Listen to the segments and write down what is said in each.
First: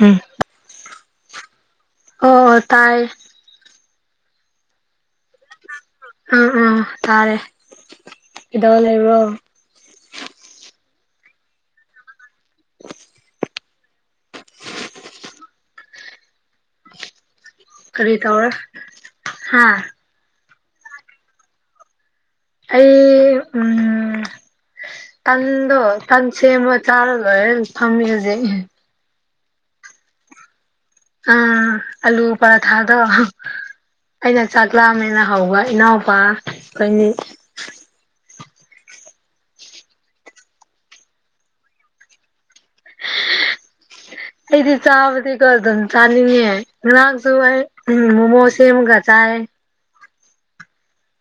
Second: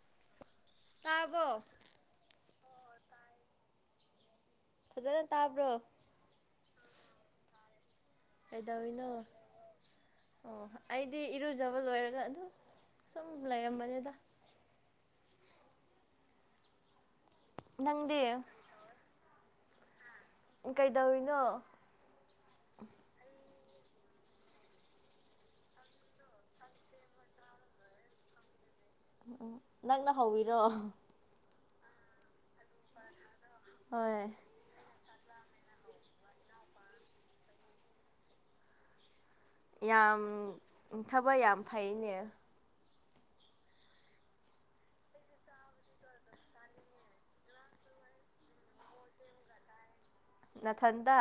ꯍꯝ ꯇꯥꯔꯕꯣ ꯑꯣ ꯑꯣ ꯇꯥꯏ ꯐꯖꯅ ꯇꯥꯕ꯭ꯔꯣ ꯑꯥ ꯑꯥ ꯇꯥꯔꯦ ꯀꯩꯗꯧꯔ ꯂꯩꯕ꯭ꯔꯣ ꯀꯩꯗꯧꯔꯤꯅꯣ ꯑꯣ ꯑꯩꯗꯤ ꯏꯔꯨꯖꯕ ꯂꯣꯏꯔꯒ ꯑꯗꯨꯝ ꯁꯨꯝ ꯂꯩꯔꯝꯕꯅꯤꯗ ꯀꯔꯤ ꯅꯪꯗꯤ ꯇꯧꯔꯦ ꯍꯥ ꯀꯩꯗꯧꯔꯤꯅꯣ ꯑꯩ ꯎꯝ ꯇꯟꯗꯣ ꯇꯟꯁꯦꯝꯃ ꯆꯥꯔꯒ ꯂꯣꯏꯔ ꯐꯝꯃꯤ ꯍꯧꯖꯤꯛ ꯑꯣ ꯑꯣ ꯅꯪꯅ ꯍꯧꯋꯤꯔꯣ ꯑ ꯑꯜꯂꯨ ꯄꯔꯥꯊꯥꯗꯣ ꯍꯣꯏ ꯑꯩꯅ ꯆꯥꯛꯂꯥꯝꯃꯦꯅ ꯍꯧꯕ ꯏꯅꯥꯎꯄꯥ ꯑꯩꯈꯣꯏꯅꯤ ꯌꯥꯝ ꯏꯪ ꯊꯕꯛ ꯌꯥꯝ ꯐꯩꯅꯦ ꯑꯩꯗꯤ ꯆꯥꯕꯗꯤꯒꯣ ꯑꯗꯨꯝ ꯆꯥꯅꯤꯡꯉꯦ ꯉꯍꯥꯡꯁꯨ ꯑꯩ ꯃꯣꯃꯣ ꯁꯦꯝꯃꯒ ꯆꯥꯏꯑꯦ ꯅꯊꯟꯇ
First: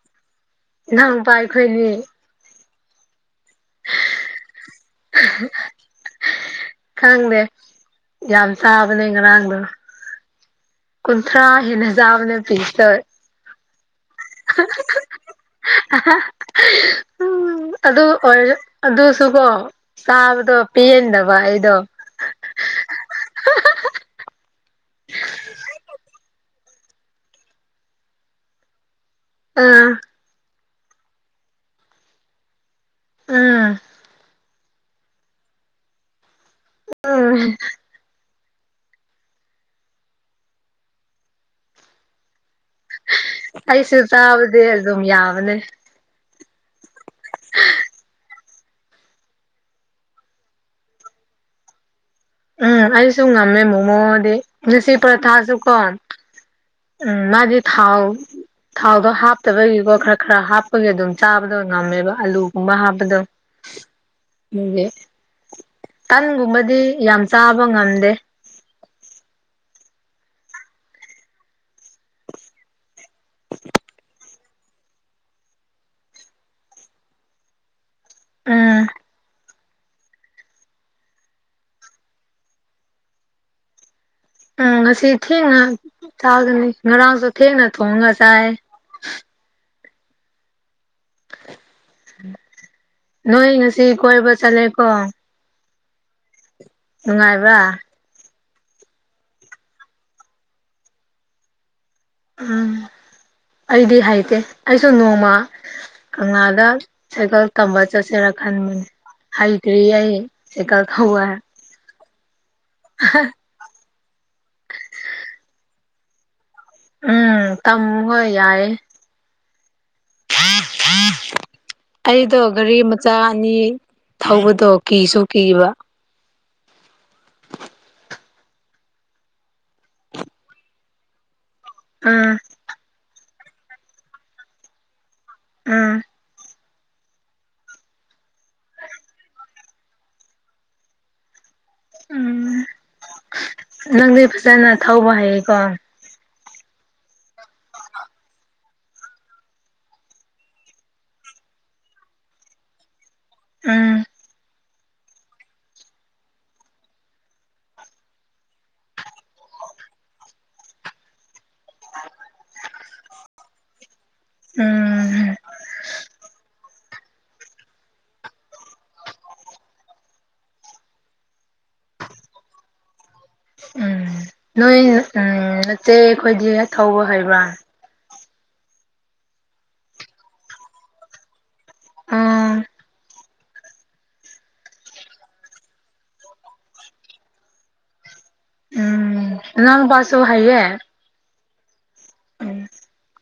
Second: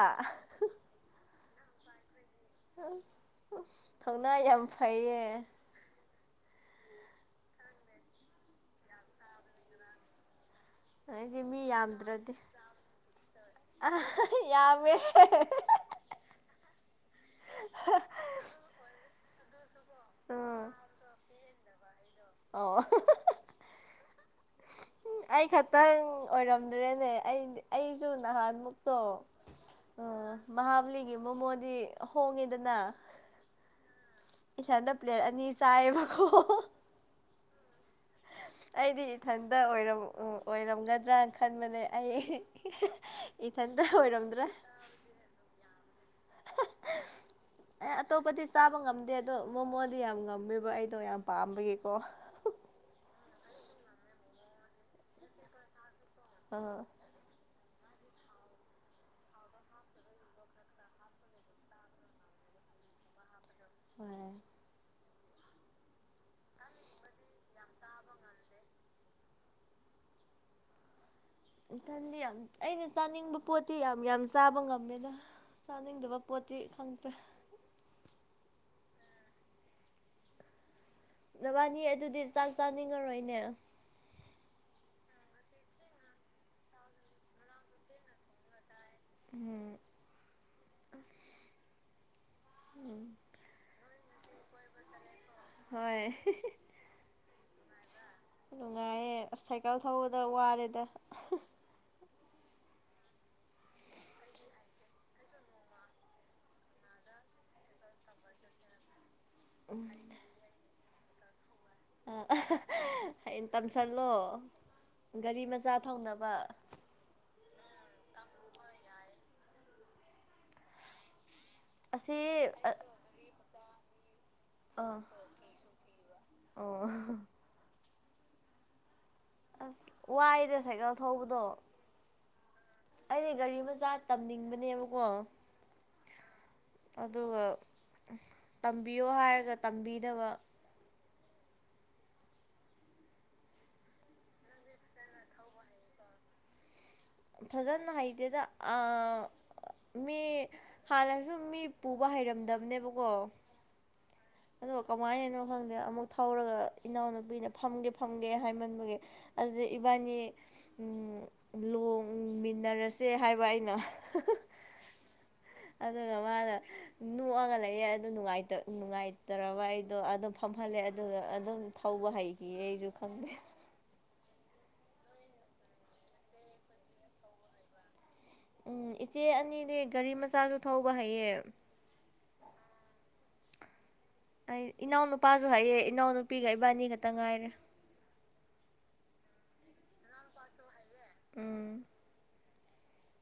ꯏꯅꯥꯎꯄꯥ ꯑꯩꯈꯣꯏꯅꯤ ꯊꯧꯅ ꯌꯥꯝ ꯐꯩꯌꯦ [inaudible] ꯈꯪꯗꯦ ꯌꯥꯝ ꯆꯥꯕꯅꯦ ꯉꯔꯥꯡꯗꯣ ꯑꯩꯗꯤ ꯀꯨꯟꯊ꯭ꯔꯥ ꯃꯤ ꯍꯦꯟꯅ ꯆꯥꯕꯅꯦ ꯄꯤꯁ ꯇ ꯑꯥ ꯍꯥꯍꯥ ꯌꯥꯃꯦ ꯎ ꯎꯝ ꯑꯗꯨ ꯑꯣꯏꯔ ꯑꯗꯨꯁꯨꯀꯣ ꯆꯥꯕꯗꯣ ꯄꯦꯟꯗꯕ ꯑꯩꯗꯣ ꯑꯣ ꯎ ꯑꯩ ꯈꯇꯪ ꯑꯣꯏꯔꯝꯗ꯭ꯔꯦꯅꯦ ꯑꯩ ꯑꯩꯁꯨ ꯅꯍꯥꯟꯃꯨꯛ ꯇꯣ ꯑꯥ ꯃꯍꯥꯕꯂꯤꯒꯤ ꯃꯣꯃꯣꯗꯤ ꯍꯣꯡꯉꯦꯗꯅ ꯑꯪ ꯏꯊꯥꯟꯗ ꯄ꯭ꯂꯦꯠ ꯑꯅꯤ ꯆꯥꯏꯌꯦꯕꯀꯣ ꯑꯪ ꯑꯩꯗꯤ ꯏꯊꯟꯇ ꯑꯣꯏꯔꯝꯒꯗ꯭ꯔꯥꯅ ꯈꯟꯕꯅꯦ ꯑꯩ ꯏꯊꯟꯇ ꯑꯩꯁꯨ ꯑꯣꯏꯔꯝꯗ꯭ꯔꯦ ꯆꯕꯁꯦ ꯑꯗꯨꯝ ꯌꯥꯕꯅꯦ ꯑꯦ ꯑꯇꯣꯞꯄꯗꯤ ꯆꯥꯕ ꯉꯝꯗꯦ ꯑꯗꯣ ꯃꯣꯃꯣꯗꯤ ꯌꯥꯝ ꯉꯝꯃꯦꯕ ꯑꯩꯗꯣ ꯌꯥꯝ ꯄꯥꯝꯕꯒꯤꯀꯣ ꯎꯝ ꯑꯩꯁꯨ ꯉꯝꯃꯦ ꯃꯣꯃꯣꯗꯤ ꯂꯤꯁꯤ ꯄꯔꯥꯊꯥꯁꯨ ꯀꯣ ꯑꯥ ꯎꯝ ꯃꯥꯗꯤ ꯊꯥꯎ ꯊꯥꯎꯗꯣ ꯍꯥꯞꯇꯕꯒꯤꯀꯣ ꯈꯔ ꯈꯔ ꯍꯥꯞꯄꯒꯤ ꯑꯗꯨꯝ ꯆꯥꯕꯗꯣ ꯉꯝꯃꯦꯕ ꯑꯂꯨꯒꯨꯝꯕ ꯍꯥꯞꯄꯗꯣ ꯍꯣꯏ ꯑꯗꯨꯗꯤ ꯇꯟꯒꯨꯝꯕꯗꯤ ꯌꯥꯝ ꯆꯥꯕ ꯉꯝꯗꯦ ꯏꯊꯟꯗꯤ ꯌꯥꯝ ꯑꯩꯅ ꯆꯥꯅꯤꯡꯕ ꯄꯣꯠꯇꯤ ꯌꯥꯝ ꯌꯥꯝ ꯆꯥꯕ ꯉꯝꯃꯦꯗ ꯆꯥꯅꯤꯡꯗꯕ ꯄꯣꯠꯇꯤ ꯈꯪꯗ꯭ꯔꯦ ꯑꯪ ꯅꯕꯥꯅꯤ ꯑꯗꯨꯗꯤ ꯆꯥꯛ ꯆꯥꯅꯤꯡꯉꯔꯣꯏꯅꯦ ꯎꯝ ꯉꯁꯤ ꯊꯦꯡꯅ ꯆꯥꯒꯅꯤ ꯉꯔꯥꯡꯁꯨ ꯊꯦꯡꯅ ꯊꯣꯡꯉ ꯆꯥꯏ ꯎꯝ ꯎꯝ ꯅꯣꯏ ꯉꯁꯤ ꯀꯣꯏꯕ ꯆꯠꯂꯦꯀꯣ ꯍꯣꯏ ꯅꯨꯡꯉꯥꯏꯕ꯭ꯔꯥ ꯅꯨꯡꯉꯥꯏꯌꯦ ꯑꯁ ꯁꯥꯏꯀꯜ ꯊꯧꯕꯗ ꯋꯥꯔꯦꯗ ꯎꯝ ꯑꯩꯗꯤ ꯍꯩꯇꯦ ꯑꯩꯁꯨ ꯅꯣꯡꯃ ꯀꯪꯂꯥꯗ ꯁꯥꯏꯀꯜ ꯇꯝꯕ ꯆꯠꯁꯦꯔꯥ ꯈꯟꯕꯅꯦ ꯍꯩꯇ꯭ꯔꯤꯌꯦ ꯑꯩ ꯁꯥꯏꯀꯜ ꯊꯧꯕ ꯍꯌꯦꯡ ꯇꯝꯁꯜꯂꯣ ꯒꯥꯔꯤ ꯃꯆꯥ ꯊꯧꯅꯕ ꯎꯝ ꯇꯝ ꯍꯣꯏ ꯌꯥꯏꯌꯦ ꯍꯥꯥ ꯍꯥꯥ ꯑꯩꯗꯣ ꯑꯁꯤ ꯒꯥꯔꯤ ꯃꯆꯥ ꯑꯅꯤ ꯊꯧꯕꯗꯣ ꯑꯥ ꯀꯤꯁꯨ ꯀꯤꯕ ꯑꯣ ꯑꯁ ꯋꯥꯏꯗ ꯁꯥꯏꯀꯜ ꯊꯧꯕꯗꯣ ꯑꯪ ꯑꯩ ꯒꯥꯔꯤ ꯃꯆꯥ ꯇꯝꯅꯤꯡꯕꯅꯦꯕꯀꯣ ꯎꯝ ꯑꯗꯨꯒ ꯇꯝꯕꯤꯌꯣ ꯍꯥꯏꯔꯒ ꯇꯝꯕꯤꯗꯕ ꯎꯝ ꯅꯪꯗꯤ ꯐꯖꯅ ꯊꯧꯕ ꯍꯩꯌꯦꯀꯣ ꯐꯖꯅ ꯍꯩꯇꯦꯗ ꯑ ꯃꯤ ꯍꯥꯟꯅꯖꯨ ꯃꯤ ꯄꯨꯕ ꯍꯩꯔꯝꯗꯕꯅꯦꯕꯀꯣ ꯎꯝ ꯑꯗꯣ ꯀꯃꯥꯏꯅꯅꯣ ꯈꯪꯗꯦ ꯑꯃꯨꯛ ꯊꯧꯔꯒ ꯏꯅꯥꯎꯅꯨꯄꯤꯅ ꯐꯝꯒꯦ ꯐꯝꯒꯦ ꯍꯥꯏꯃꯟꯕꯒꯤ ꯑꯗꯨꯗ ꯏꯕꯥꯅꯤ ꯎꯝ ꯂꯣꯡꯃꯤꯟꯅꯔꯁꯦ ꯍꯥꯏꯕ ꯑꯩꯅ ꯎꯝ ꯑꯗꯨꯒ ꯃꯥꯅ ꯅꯣꯛꯑꯒ ꯂꯩꯌꯦ ꯑꯗꯨ ꯅꯨꯡꯡꯥꯏꯇ ꯅꯨꯡꯉꯥꯏ ꯇꯔꯕ ꯑꯩꯗꯣ ꯑꯗꯨꯝ ꯐꯝꯍꯜꯂꯦ ꯑꯗꯨꯒ ꯑꯗꯨꯝ ꯊꯧꯕ ꯍꯩꯒꯤꯌꯦ ꯑꯩꯖꯨ ꯈꯪꯗꯦ ꯅꯣꯏꯅ ꯎꯝ ꯅꯆꯦ ꯈꯣꯏꯗꯤ ꯊꯧꯕ ꯍꯩꯕ꯭ꯔꯥ ꯎꯝ ꯏꯆꯦ ꯑꯅꯤꯗꯤ ꯒꯥꯔꯤ ꯃꯆꯥꯖꯨ ꯊꯧꯕ ꯍꯩꯌꯦ ꯑꯨꯝ ꯑꯩ ꯏꯅꯥꯎꯅꯨꯄꯥꯖꯨ ꯍꯩꯌꯦ ꯏꯅꯥꯎꯅꯨꯄꯤꯒ ꯏꯕꯥꯅꯤ ꯈꯛꯇ ꯉꯥꯏꯔꯦ ꯎꯝ ꯅꯅꯥꯎ ꯅꯨꯄꯥꯁꯨ ꯍꯩꯌꯦ ꯎꯝ ꯎꯝ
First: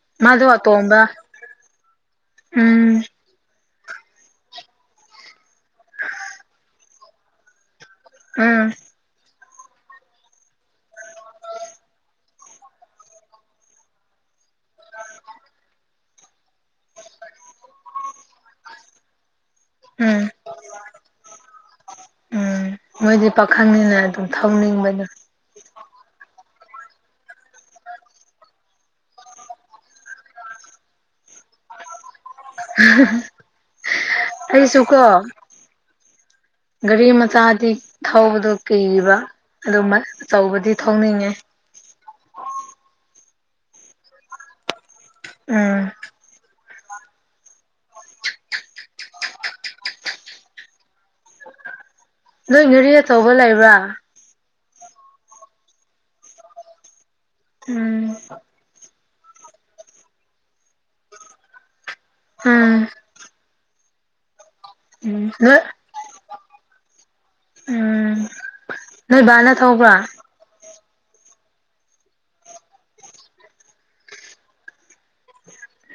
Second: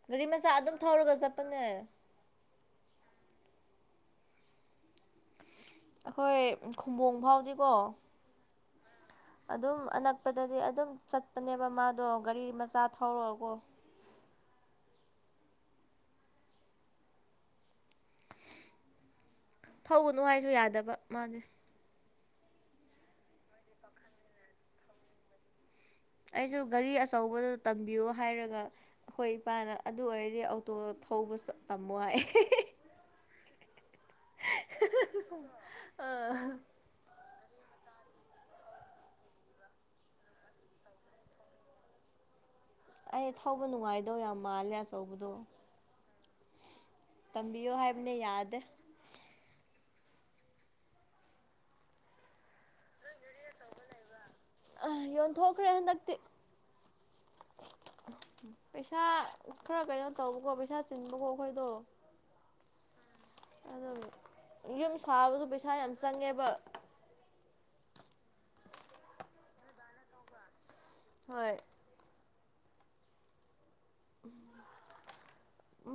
ꯒꯥꯔꯤ ꯃꯥꯗꯣ ꯃꯆꯥ ꯑꯗꯨꯝ ꯑꯇꯣꯝꯕ ꯊꯧꯔꯒ ꯆꯠꯄꯅꯦ ꯎꯝ ꯑꯩꯈꯣꯏ ꯈꯨꯝꯕꯣꯡ ꯐꯥꯎꯗꯤꯀꯣ ꯎꯝ ꯑꯗꯨꯝ ꯑꯅꯛꯄꯗꯗꯤ ꯑꯗꯨꯝ ꯆꯠꯄꯅꯦꯕ ꯃꯥꯗꯣ ꯒꯥꯔꯤ ꯃꯆꯥ ꯊꯧꯔꯒꯀꯣ ꯊꯧꯒꯅꯨ ꯎꯝ ꯍꯥꯏꯁꯨ ꯌꯥꯗꯕ ꯃꯥꯗꯤ ꯎꯝ ꯃꯣꯏꯗꯤ ꯄꯥꯈꯪꯅꯤꯅ ꯑꯗꯨꯝ ꯊꯧꯅꯤꯡꯕꯅꯤ ꯑꯩꯖꯨ ꯒꯥꯔꯤ ꯑꯆꯧꯕꯗꯨ ꯇꯝꯕꯤꯌꯣ ꯍꯥꯏꯔꯒ ꯑꯩꯈꯣꯏ ꯏꯄꯥꯅ ꯑꯗꯨ ꯑꯣꯏꯔꯗꯤ ꯑꯧꯇꯣ ꯊꯧꯕ ꯇꯝꯃꯣ ꯍꯥꯏ ꯑꯗꯨꯁꯨ ꯀꯣ ꯑ ꯒꯥꯔꯤ ꯃꯆꯥꯗꯤ ꯊꯧꯕꯗꯣ ꯀꯤꯕ ꯑꯗꯨꯃꯥ ꯑꯆꯧꯕꯗꯤ ꯊꯧꯅꯤꯡꯉꯦ ꯑꯩ ꯊꯧꯕ ꯅꯨꯡꯉꯥꯏꯗꯧ ꯌꯥꯝ ꯃꯥꯜꯂꯦ ꯑꯆꯧꯕꯗꯣ ꯎꯝ ꯇꯝꯕꯤꯌꯣ ꯍꯥꯏꯕꯅꯦ ꯌꯥꯗꯦ ꯅꯣꯏ ꯒꯥꯔꯤ ꯑꯆꯧꯕ ꯂꯩꯕ꯭ꯔꯥ ꯑ ꯌꯣꯟꯊꯣꯛꯈ꯭ꯔꯦ ꯍꯟꯗꯛꯇꯤ ꯎꯝ ꯄꯩꯁꯥ ꯈꯔ ꯀꯩꯅꯣ ꯇꯧꯕꯀꯣ ꯄꯩꯁꯥ ꯆꯤꯟꯕꯀꯣ ꯑꯩꯈꯣꯏꯗꯣ ꯎꯝ ꯑꯗꯨꯒꯤ ꯌꯨꯝ ꯎꯝ ꯁꯥꯕꯗꯣ ꯅꯣꯏ ꯄꯩꯁꯥ ꯌꯥꯝ ꯆꯪꯉꯦꯕ ꯎꯝ ꯅꯣꯏꯕꯥꯅ ꯊꯧꯕ꯭ꯔꯥ ꯍꯣꯏ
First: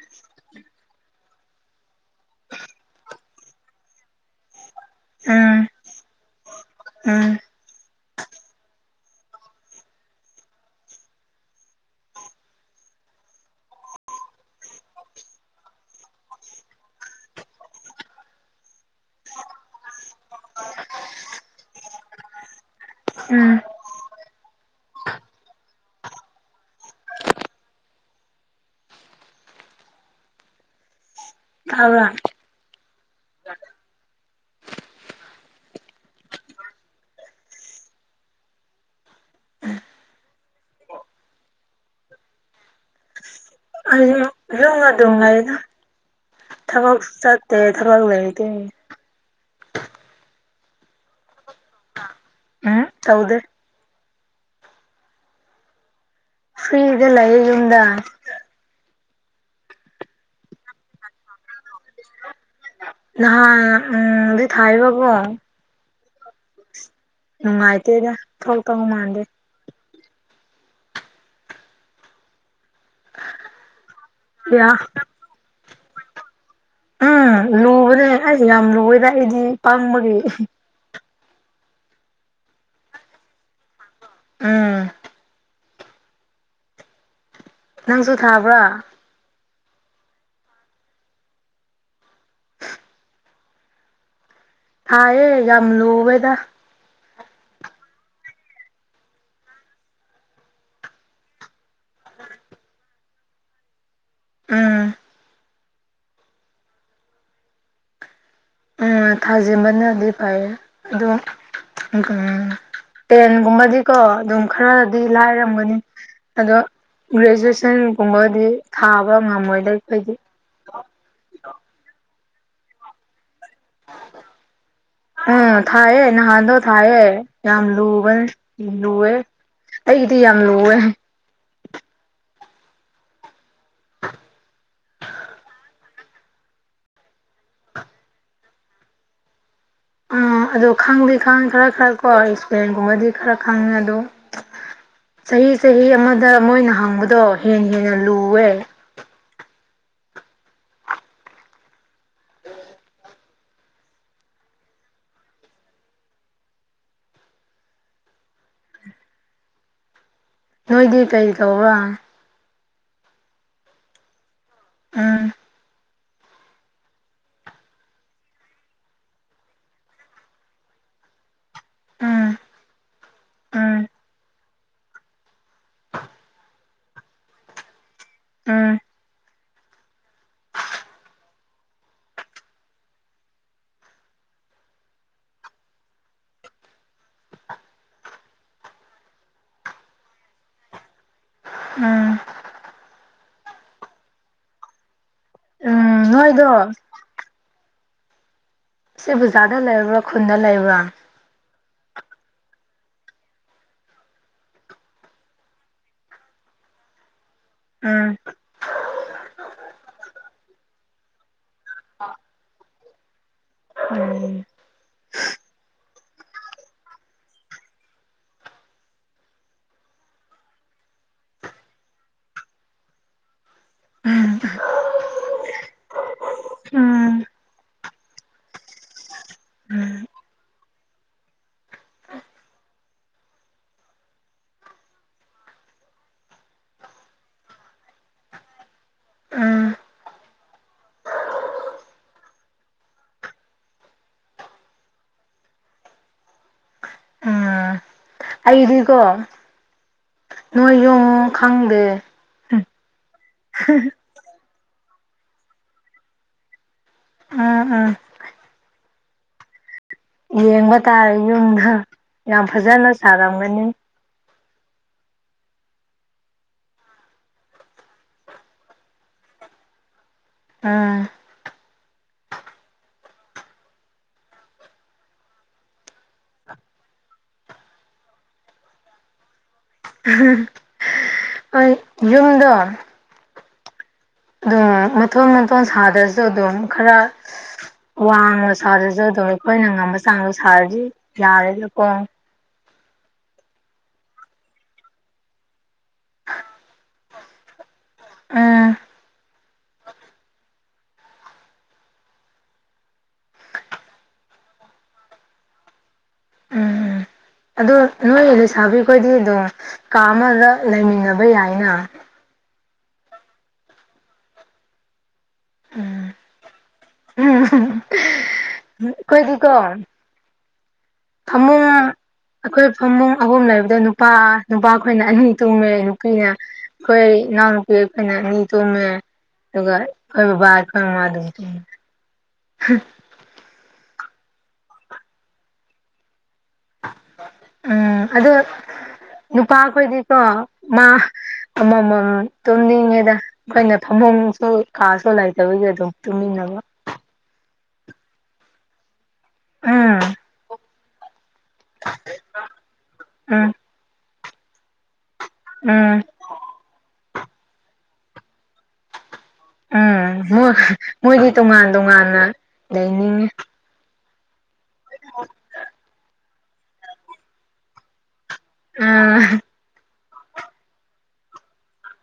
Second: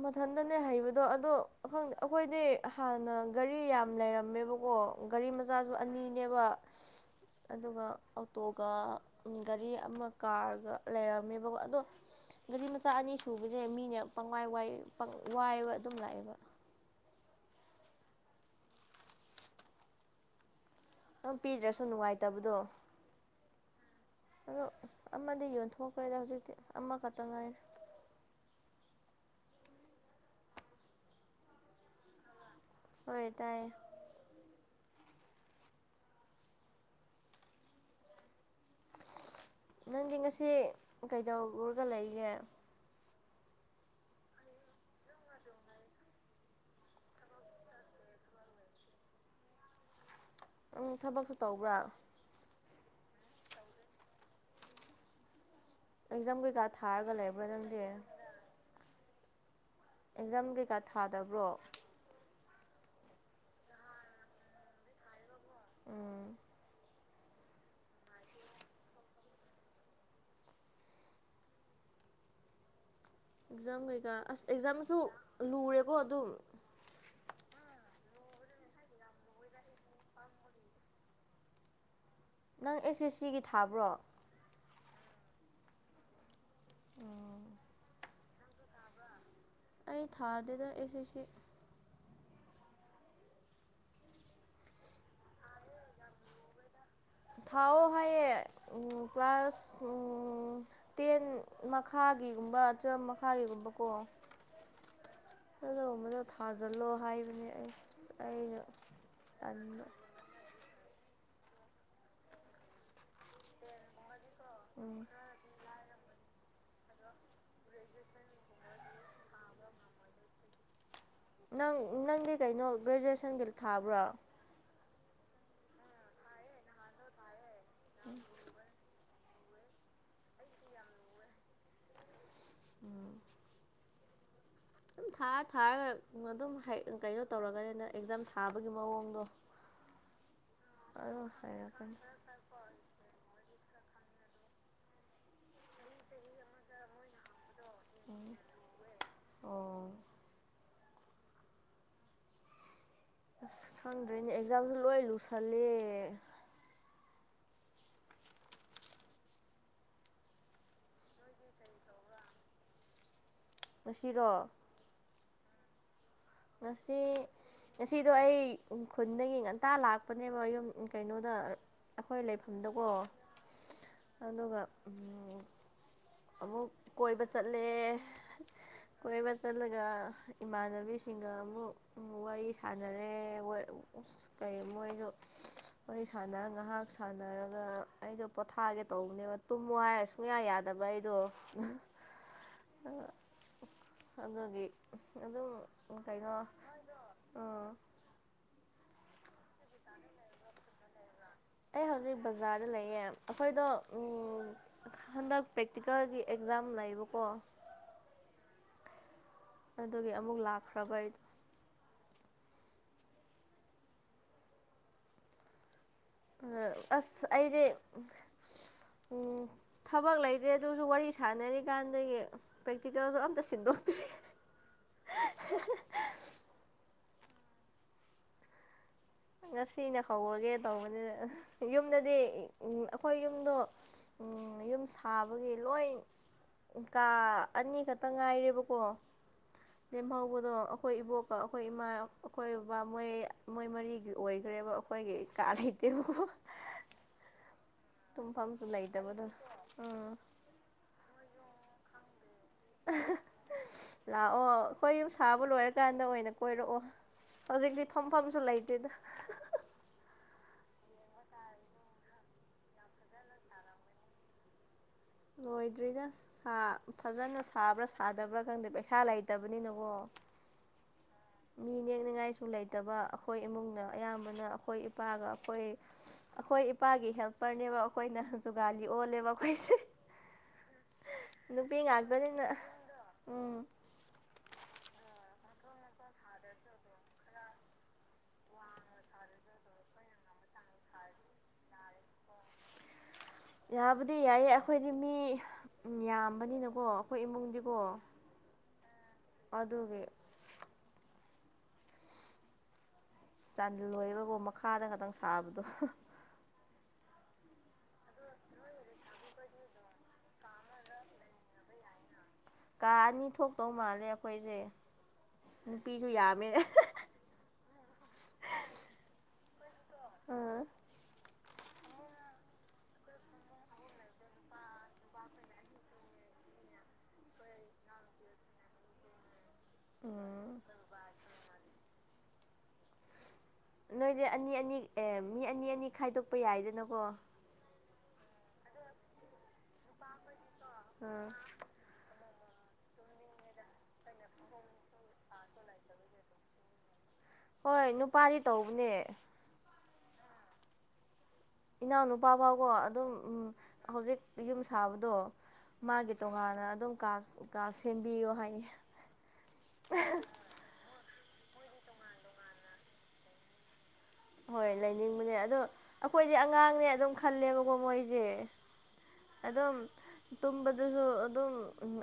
ꯃꯊꯟꯗꯅꯦ ꯍꯩꯕꯗꯣ ꯑꯗꯣ ꯈꯪꯗꯦ ꯑꯩꯈꯣꯏꯗꯤ ꯍꯥꯟꯅ ꯒꯥꯔꯤ ꯌꯥꯝ ꯂꯩꯔꯝꯃꯦꯕꯀꯣ ꯒꯥꯔꯤ ꯎꯝ ꯃꯆꯥꯁꯨ ꯑꯅꯤꯅꯦꯕ ꯎꯝ ꯑꯗꯨꯒ ꯑꯣꯇꯣꯒ ꯒꯥꯔꯤ ꯑꯃ ꯀꯥꯔꯒ ꯂꯩꯔꯝꯃꯦꯕꯀꯣ ꯑꯗꯣ ꯒꯥꯔꯤ ꯃꯆꯥ ꯑꯅꯤ ꯁꯨꯕꯖꯦ ꯃꯤꯅ ꯄꯪꯋꯥꯏ ꯋꯥꯏ ꯋꯥꯏꯕ ꯑꯗꯨꯝ ꯂꯥꯛꯑꯦꯕ ꯑꯗꯨꯝ ꯄꯤꯗ꯭ꯔꯁꯨ ꯅꯨꯡꯉꯥꯏꯇꯕꯗꯣ ꯎꯝ ꯑꯗꯣ ꯑꯃꯗꯤ ꯌꯣꯟꯊꯣꯛꯈ꯭ꯔꯦꯗ ꯍꯧꯖꯤꯛꯇꯤ ꯑꯃꯈꯛꯇ ꯉꯥꯏꯔꯦ ꯇꯥꯕ꯭ꯔꯥ ꯍꯣꯏ ꯇꯥꯏꯌꯦ ꯅꯪꯗꯤ ꯉꯁꯤ ꯀꯩꯗꯧꯔꯒ ꯂꯩꯒꯦ ꯑꯩꯗꯤ ꯌꯨꯝꯗ ꯑꯗꯨꯝ ꯂꯩꯗ ꯊꯕꯛꯁꯨ ꯆꯠꯇꯦ ꯊꯕꯛ ꯂꯩꯇꯦ ꯎꯝ ꯊꯕꯛꯁꯨ ꯇꯧꯕ꯭ꯔꯥ ꯎꯝ ꯇꯧꯗꯦ ꯑꯦꯛꯖꯥꯝ ꯀꯩꯀꯥ ꯐ꯭ꯔꯤꯗ ꯊꯥꯔꯒ ꯂꯩꯕ꯭ꯔꯥ ꯂꯩꯌꯦ ꯌꯨꯝꯗ ꯅꯪꯗꯤ ꯑꯦꯛꯖꯥꯝ ꯀꯩꯀꯥ ꯊꯥꯗꯕ꯭ꯔꯣ ꯅꯍꯥꯟ ꯎꯝ ꯗꯤ ꯊꯥꯏꯑꯦꯕꯀꯣ ꯎꯝ ꯅꯨꯡꯉꯥꯏꯇꯦꯗ ꯊꯣꯛꯇꯧ ꯃꯥꯟꯗꯦ ꯑꯦꯛꯖꯥꯝ ꯀꯩꯀꯥ ꯑꯁ ꯌꯥ ꯑꯦꯛꯖꯥꯝꯁꯨ ꯂꯨꯔꯦꯀꯣ ꯑꯗꯨꯝ ꯎꯝ ꯂꯨꯕꯅꯦ ꯑꯁ ꯌꯥꯝ ꯂꯨꯋꯦꯗ ꯑꯩꯗꯤ ꯄꯪꯕꯒꯤ ꯑꯍꯤ ꯅꯪ ꯑꯦꯁ ꯑꯦꯁ ꯁꯤꯒꯤ ꯊꯥꯕ꯭ꯔꯣ ꯎꯝ ꯅꯪꯁꯨ ꯊꯥꯕ꯭ꯔꯥ ꯑꯩ ꯊꯥꯗꯦꯗ ꯑꯦꯁ ꯑꯦꯁ ꯁꯤ ꯊꯥꯌꯦ ꯌꯥꯝ ꯂꯨꯋꯦꯗ ꯊꯥꯎꯑꯣ ꯍꯥꯏꯌꯦ ꯀ꯭ꯂꯥꯁ ꯎꯝ ꯇꯦꯟ ꯃꯈꯥꯒꯤ ꯒꯨꯝꯕ ꯇꯨꯋꯦꯜꯕ ꯃꯈꯥꯒꯤ ꯒꯨꯝꯕ ꯥꯀꯣ ꯎꯝ ꯑꯗꯨꯒꯨꯝꯕꯗꯣ ꯊꯥꯖꯤꯜꯂꯣ ꯍꯥꯏꯕꯅꯦ ꯑꯁ ꯑꯩꯅ ꯎꯝ ꯇꯟꯕ ꯊꯥꯖꯤꯟꯕꯅꯗꯤ ꯐꯩꯌꯦ ꯑꯗꯨ ꯎꯝ ꯇꯦꯟꯒꯨꯝꯕꯗꯤ ꯀꯣ ꯑꯗꯨꯝ ꯈꯔ ꯎꯝ ꯗꯤ ꯂꯥꯏꯔꯝꯒꯅꯤ ꯑꯗꯣ ꯒ꯭ꯔꯦꯖꯨꯋꯦꯁꯟꯒꯨꯝꯕꯗꯤ ꯊꯥꯕ ꯉꯝꯃꯣꯏꯗ ꯑꯩꯈꯣꯏ ꯗꯤ ꯅꯪ ꯅꯪꯗꯤ ꯀꯩꯅꯣ ꯒ꯭ꯔꯦꯖꯨꯋꯦꯁꯟꯒꯤ ꯊꯕ꯭ꯔꯣ ꯎꯝ ꯊꯥꯏꯌꯦ ꯅꯍꯥꯟꯗꯣ ꯊꯥꯏꯌꯦ ꯌꯥꯝ ꯂꯨꯕꯅꯦ ꯂꯨꯋꯦ ꯑꯩꯒꯤꯗꯤ ꯌꯥꯝ ꯂꯨꯋꯦ ꯎꯝ ꯑꯗꯨꯝ ꯊꯥꯔ ꯊꯥꯔꯒ ꯑꯗꯨꯝ ꯍꯩ ꯀꯩꯅꯣ ꯇꯧꯔꯒꯅꯤꯗ ꯑꯦꯛꯖꯥꯝ ꯊꯥꯕꯒꯤ ꯃꯑꯣꯡꯗꯣ ꯎꯝ ꯑꯗꯣ ꯈꯪꯗꯤ ꯑꯗꯨꯝ ꯈꯪꯉꯦ ꯈꯔ ꯈꯔ ꯍꯥꯏꯔꯛꯀꯅꯤ ꯀꯣ ꯁꯄꯦꯜꯂꯤꯡ ꯒꯨꯝꯕꯗꯤ ꯈꯔ ꯈꯪꯉꯦ ꯑꯗꯨꯝ ꯆꯍꯤ ꯆꯍꯤ ꯑꯃꯗ ꯃꯣꯏꯅ ꯍꯪꯕꯗꯣ ꯍꯦꯟꯅ ꯍꯦꯟꯅ ꯂꯨꯋꯦ ꯑꯣ ꯑꯁ ꯈꯪꯗ꯭ꯔꯦꯅꯦ ꯑꯦꯛꯖꯥꯝꯖꯨ ꯂꯣꯏ ꯂꯨꯁꯜꯂꯦ ꯅꯣꯏꯗꯤ ꯀꯔꯤ ꯇꯧꯕꯔꯥ ꯉꯁꯤꯔꯣ ꯎꯝ ꯉꯁꯤ ꯉꯁꯤꯗꯣ ꯑꯩ ꯈꯨꯟꯗꯒꯤ ꯉꯟꯇꯥ ꯂꯥꯛꯄꯅꯦꯕ ꯌꯨꯝ ꯎꯝ ꯀꯩꯅꯣꯗ ꯑꯩꯈꯣꯏ ꯎꯝ ꯂꯩꯐꯝꯗꯀꯣ ꯎꯝ ꯑꯗꯨꯒ ꯎꯝ ꯑꯃꯨꯛ ꯀꯣꯏꯕ ꯆꯠꯂꯦ ꯎꯝ ꯀꯣꯏꯕ ꯆꯠꯂꯒ ꯏꯃꯥꯟꯅꯕꯤ ꯁꯤꯡꯒ ꯑꯃꯨꯛ ꯎꯝ ꯋꯥꯔꯤ ꯁꯥꯟꯅꯔꯦ ꯃꯣꯏ ꯑꯁ ꯀꯩ ꯃꯣꯏꯗꯣ ꯏꯁ ꯋꯥꯔꯤ ꯁꯥꯟꯅꯔꯒ ꯉꯥꯏꯍꯥꯛ ꯁꯥꯟꯅꯔꯒ ꯑꯩꯗꯣ ꯄꯣꯊꯥꯒꯦ ꯇꯧꯕꯅꯦꯕ ꯇꯨꯝꯃꯣ ꯍꯥꯏꯔ ꯁꯨꯡꯌꯥ ꯌꯥꯗꯕ ꯑꯩ ꯑꯗꯣ ꯎꯝ ꯑꯗꯨꯒꯤ ꯑꯗꯨꯝ ꯎꯝ ꯀꯩꯅꯣ ꯅꯣꯏꯗꯣ ꯎꯝ ꯏꯆꯦ ꯕꯖꯥꯔꯗ ꯂꯩꯕ꯭ꯔ ꯈꯨꯟꯗ ꯂꯩꯕ꯭ꯔ ꯑꯩ ꯍꯧꯖꯤꯛ ꯕꯖꯥꯔꯗ ꯂꯩꯌꯦ ꯑꯩꯈꯣꯏꯗꯣ ꯎꯝ ꯍꯟꯗꯛ ꯄꯔꯦꯛꯇꯤꯀꯦꯜ ꯒꯤ ꯑꯦꯛꯖꯥꯝ ꯂꯩꯕꯀꯣ ꯎꯝ ꯑꯗꯨꯒꯤ ꯑꯃꯨꯛ ꯂꯥꯛꯈ꯭ꯔꯕ ꯑꯩꯗꯤ ꯎꯝ ꯑꯗ ꯑꯁ ꯑꯩꯗꯤ ꯎꯝ ꯊꯕꯛ ꯂꯩꯇꯦ ꯑꯗꯨꯁꯨ ꯋꯥꯔꯤ ꯁꯥꯟꯅꯔꯤꯀꯥꯟꯗꯒꯤ ꯄꯔꯦꯛꯇꯤꯀꯦꯜꯁꯨ ꯑꯝꯇ ꯁꯤꯟꯇꯣꯛꯇꯦ ꯎꯝ ꯎꯝ ꯎꯝ ꯉꯁꯤꯅ ꯍꯧꯔꯒꯦ ꯇꯧꯕꯅꯤꯅꯦ ꯌꯨꯝꯗꯗꯤ ꯑꯩꯈꯣꯏ ꯌꯨꯝꯗꯣ ꯎꯝ ꯌꯨꯝ ꯁꯥꯕꯒꯤ ꯂꯣꯏ ꯀꯥ ꯑꯅꯤ ꯈꯛꯇ ꯉꯥꯏꯔꯦꯕ ꯀꯣ ꯎꯝ ꯂꯦꯝꯍꯧꯕꯗꯣ ꯑꯩꯈꯣꯏ ꯏꯕꯣꯛꯀ ꯑꯩꯈꯣꯏ ꯏꯃꯥ ꯑꯩꯈꯣꯏ ꯕꯕꯥ ꯃꯣꯏ ꯃꯣꯏ ꯃꯔꯤꯒꯤ ꯑꯣꯏꯈ꯭ꯔꯦꯕ ꯑꯩꯈꯣꯏꯒꯤ ꯀꯥ ꯂꯩꯇꯦꯕ ꯎꯝ ꯇꯨꯝꯐꯝꯁꯨ ꯑꯩꯗꯤꯀꯣ ꯂꯩꯇꯕꯗꯣ ꯎꯝ ꯅꯣꯏ ꯌꯨꯝ ꯈꯪꯗꯦ [inaudible] ꯂꯥꯛꯑꯣ ꯑꯩꯈꯣꯏ ꯌꯨꯝ ꯁꯥꯕ ꯂꯣꯏꯔ ꯀꯟꯗ ꯑꯣꯏꯅ ꯀꯣꯏꯔꯛ ꯑꯣ ꯎꯝ ꯍꯧꯖꯤꯛꯇꯤ ꯎꯝ ꯐꯝꯐꯝꯁꯨ ꯂꯩꯇꯦꯗ ꯌꯦꯡꯕ ꯇꯥꯔꯦ ꯌꯨꯝꯗꯣ ꯌꯥꯝ ꯐꯖꯅ ꯁꯥꯔꯝꯒꯅꯤ ꯂꯣꯏꯗ꯭ꯔꯤꯗ ꯐꯖꯅ ꯁꯥꯕ꯭ꯔ ꯁꯥꯗꯕ꯭ꯔ ꯈꯪꯗꯦ ꯄꯩꯁꯥ ꯂꯩꯇꯕꯅꯤꯅꯀꯣ ꯎꯝ ꯃꯤ ꯅꯦꯛꯅꯤꯡꯉꯥꯏꯁꯨ ꯂꯩꯇꯕ ꯑꯩꯈꯣꯏ ꯏꯃꯨꯡꯅ ꯑꯌꯥꯝꯕꯅ ꯑꯩꯈꯣꯏ ꯏꯄꯥꯒ ꯑꯩꯈꯣꯏ ꯑꯩꯈꯣꯏ ꯏꯄꯥꯒꯤ ꯍꯦꯜꯄꯔꯅꯦꯕ ꯑꯩꯈꯣꯏꯅ ꯖꯨꯒꯥꯂꯤ ꯑꯣꯜꯂꯦꯕ ꯑꯩꯈꯣꯏꯁꯦ [inaudible] ꯅꯨꯄꯤ ꯉꯥꯛꯇꯅꯤꯅ ꯌꯨꯝꯗꯣ ꯎꯝ ꯑꯗꯨꯝ ꯃꯊꯣꯟ ꯃꯊꯣꯟ ꯁꯥ ꯁꯥꯔꯁꯨ ꯑꯗꯨꯝ ꯈꯔ ꯋꯥꯡꯅ ꯁꯥꯗꯔꯁꯨ ꯑꯗꯨꯝ ꯑꯩꯈꯣꯏꯅ ꯉꯝꯕ ꯆꯥꯡ ꯆꯥꯡ ꯁꯥꯔꯗꯤ ꯌꯥꯔꯅꯤꯀꯣ ꯌꯥꯕꯨꯗꯤ ꯌꯥꯏꯌꯦ ꯑꯩꯈꯣꯏꯗꯤ ꯃꯤ ꯌꯥꯝꯕꯅꯤꯅꯀꯣ ꯑꯩꯈꯣꯏ ꯏꯃꯨꯡꯗꯤꯀꯣ ꯎꯝ ꯑꯗꯨꯒꯤ ꯆꯜꯂꯣꯏꯕꯒꯣ ꯃꯈꯥꯗ ꯈꯛꯇꯪ ꯁꯥꯕꯗꯣ ꯑꯗꯨ ꯅꯣꯏ ꯂꯩꯁꯥꯕꯤꯈꯣꯏꯗꯤ ꯑꯗꯨꯝ ꯀꯥ ꯑꯃꯗ ꯂꯩꯃꯤꯟꯅꯕ ꯌꯥꯏꯅ ꯀꯥ ꯑꯅꯤ ꯊꯣꯛꯇꯧ ꯃꯥꯜꯂꯦ ꯑꯩꯈꯣꯏꯁꯦ ꯅꯨꯄꯤꯁꯨ ꯎꯝ ꯌꯥꯝꯃꯦ ꯎꯝ ꯑꯩꯈꯣꯏꯒꯤꯀꯣ ꯑꯥ ꯐꯃꯨꯡ ꯑꯩꯈꯣꯏ ꯐꯃꯨꯡ ꯑꯍꯨꯝ ꯂꯩꯕꯗ ꯅꯨꯄꯥ ꯅꯨꯄꯥꯈꯣꯏꯅ ꯑꯅꯤ ꯇꯨꯝꯃꯦ ꯅꯨꯄꯤꯅ ꯑꯩꯈꯣꯏ ꯏꯅꯥꯎꯅꯨꯄꯤ ꯑꯩꯈꯣꯏ ꯇꯨꯝꯃꯦ ꯑꯗꯨꯒ ꯎꯝ ꯑꯩꯈꯣꯏ ꯃꯃꯥ ꯕꯥꯕꯥꯁꯨ ꯇꯨꯝꯃꯦ ꯅꯣꯏꯗꯤ ꯑꯅꯤ ꯑꯅꯤ ꯑꯦ ꯃꯤ ꯑꯅꯤ ꯑꯅꯤ ꯈꯥꯏꯗꯣꯛꯄ ꯌꯥꯏꯗꯅꯀꯣ ꯎꯝ ꯑꯗꯣ ꯅꯨꯄꯥꯈꯣꯏꯗꯤꯀꯣ ꯃꯥ ꯑꯥ ꯑꯃꯃꯝ ꯇꯨꯝꯅꯤꯡꯉꯦꯗ ꯑꯩꯈꯣꯏꯅ ꯐꯃꯨꯡꯁꯨ ꯀꯥꯁꯨ ꯂꯩꯇꯕꯒꯤ ꯑꯗꯨꯝ ꯇꯨꯝꯃꯤꯟꯅꯕ ꯍꯣꯏ ꯅꯨꯄꯥꯗꯤ ꯇꯧꯕꯅꯦ ꯎꯝ ꯏꯅꯥꯎꯅꯨꯄꯥ ꯐꯥꯎꯕꯥ ꯑꯗꯨꯝ ꯎꯝ ꯍꯧꯖꯤꯛ ꯌꯨꯝ ꯁꯥꯕꯗꯣ ꯎꯝ ꯃꯥꯒꯤ ꯇꯣꯉꯥꯟꯅ ꯑꯗꯨꯝ ꯁꯦꯝꯕꯤꯌꯣ ꯍꯥꯏꯌꯦ ꯎꯝ ꯃꫭꯏ ꯃꯣꯏꯗꯤ ꯇꯣꯉꯥꯟ ꯇꯣꯉꯥꯟꯅ ꯂꯩꯅꯤꯡꯉꯤ ꯍꯣꯏ ꯂꯩꯅꯤꯡꯕꯅꯦ ꯑꯗꯣ ꯑꯩꯈꯣꯏꯗꯤ ꯑꯉꯥꯡꯅꯦ ꯑꯗꯨꯝ ꯈꯜꯂꯦꯕꯀꯣ ꯃꯣꯏꯁꯦ ꯑꯥ ꯑꯗꯨꯝ ꯇꯨꯝꯕꯗꯨꯁꯨ ꯑꯗꯨꯝ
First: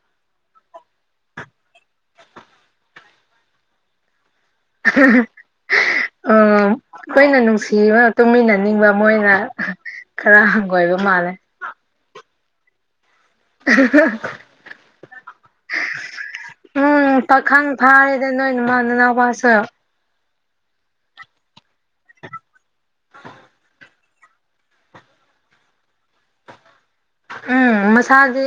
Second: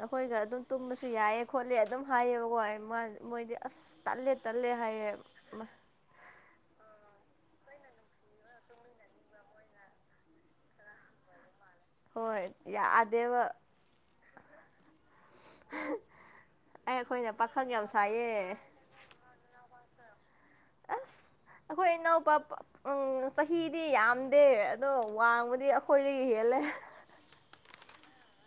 ꯑꯩꯈꯣꯏꯒ ꯑꯗꯨꯝ ꯇꯨꯝꯕꯁꯨ ꯌꯥꯏꯌꯦ ꯈꯣꯠꯂꯦ ꯑꯗꯨꯝ ꯍꯥꯏꯌꯦꯕꯀꯣ ꯃꯥ ꯃꯣꯏꯗꯤ ꯑꯁ ꯇꯠꯂꯦ ꯇꯠꯂꯦ ꯍꯥꯏꯌꯦ ꯎꯝ ꯑꯩꯈꯣꯏꯅ ꯅꯨꯡꯁꯤꯕ ꯇꯨꯝꯃꯤꯟꯅꯅꯤꯡꯕ ꯃꯣꯏꯅ ꯈꯔ ꯍꯪꯒꯣꯏꯕ ꯃꯥꯜꯂꯦ ꯍꯣꯏ ꯌꯥꯗꯦꯕ ꯑ [unintelligible] ꯑꯩ ꯎꯝ ꯑꯩꯈꯣꯏꯅ ꯄꯥꯈꯪ ꯌꯥꯝ ꯐꯥꯔꯦꯗ ꯅꯣꯏ ꯁꯥꯏꯌꯦ ꯅ ꯅꯅꯥꯎꯄꯥꯁꯨꯣ ꯑꯁ ꯑꯩꯈꯣꯏ ꯏꯅꯥꯎꯄꯥ ꯎꯝ ꯆꯍꯤꯗꯤ ꯌꯥꯝ ꯗꯦ ꯑꯗꯣ ꯋꯥꯡꯕꯗꯤ ꯑꯩꯈꯣꯏꯗꯒꯤ ꯍꯦꯜꯂꯦ ꯎꯝ ꯃꯁꯥꯗꯤ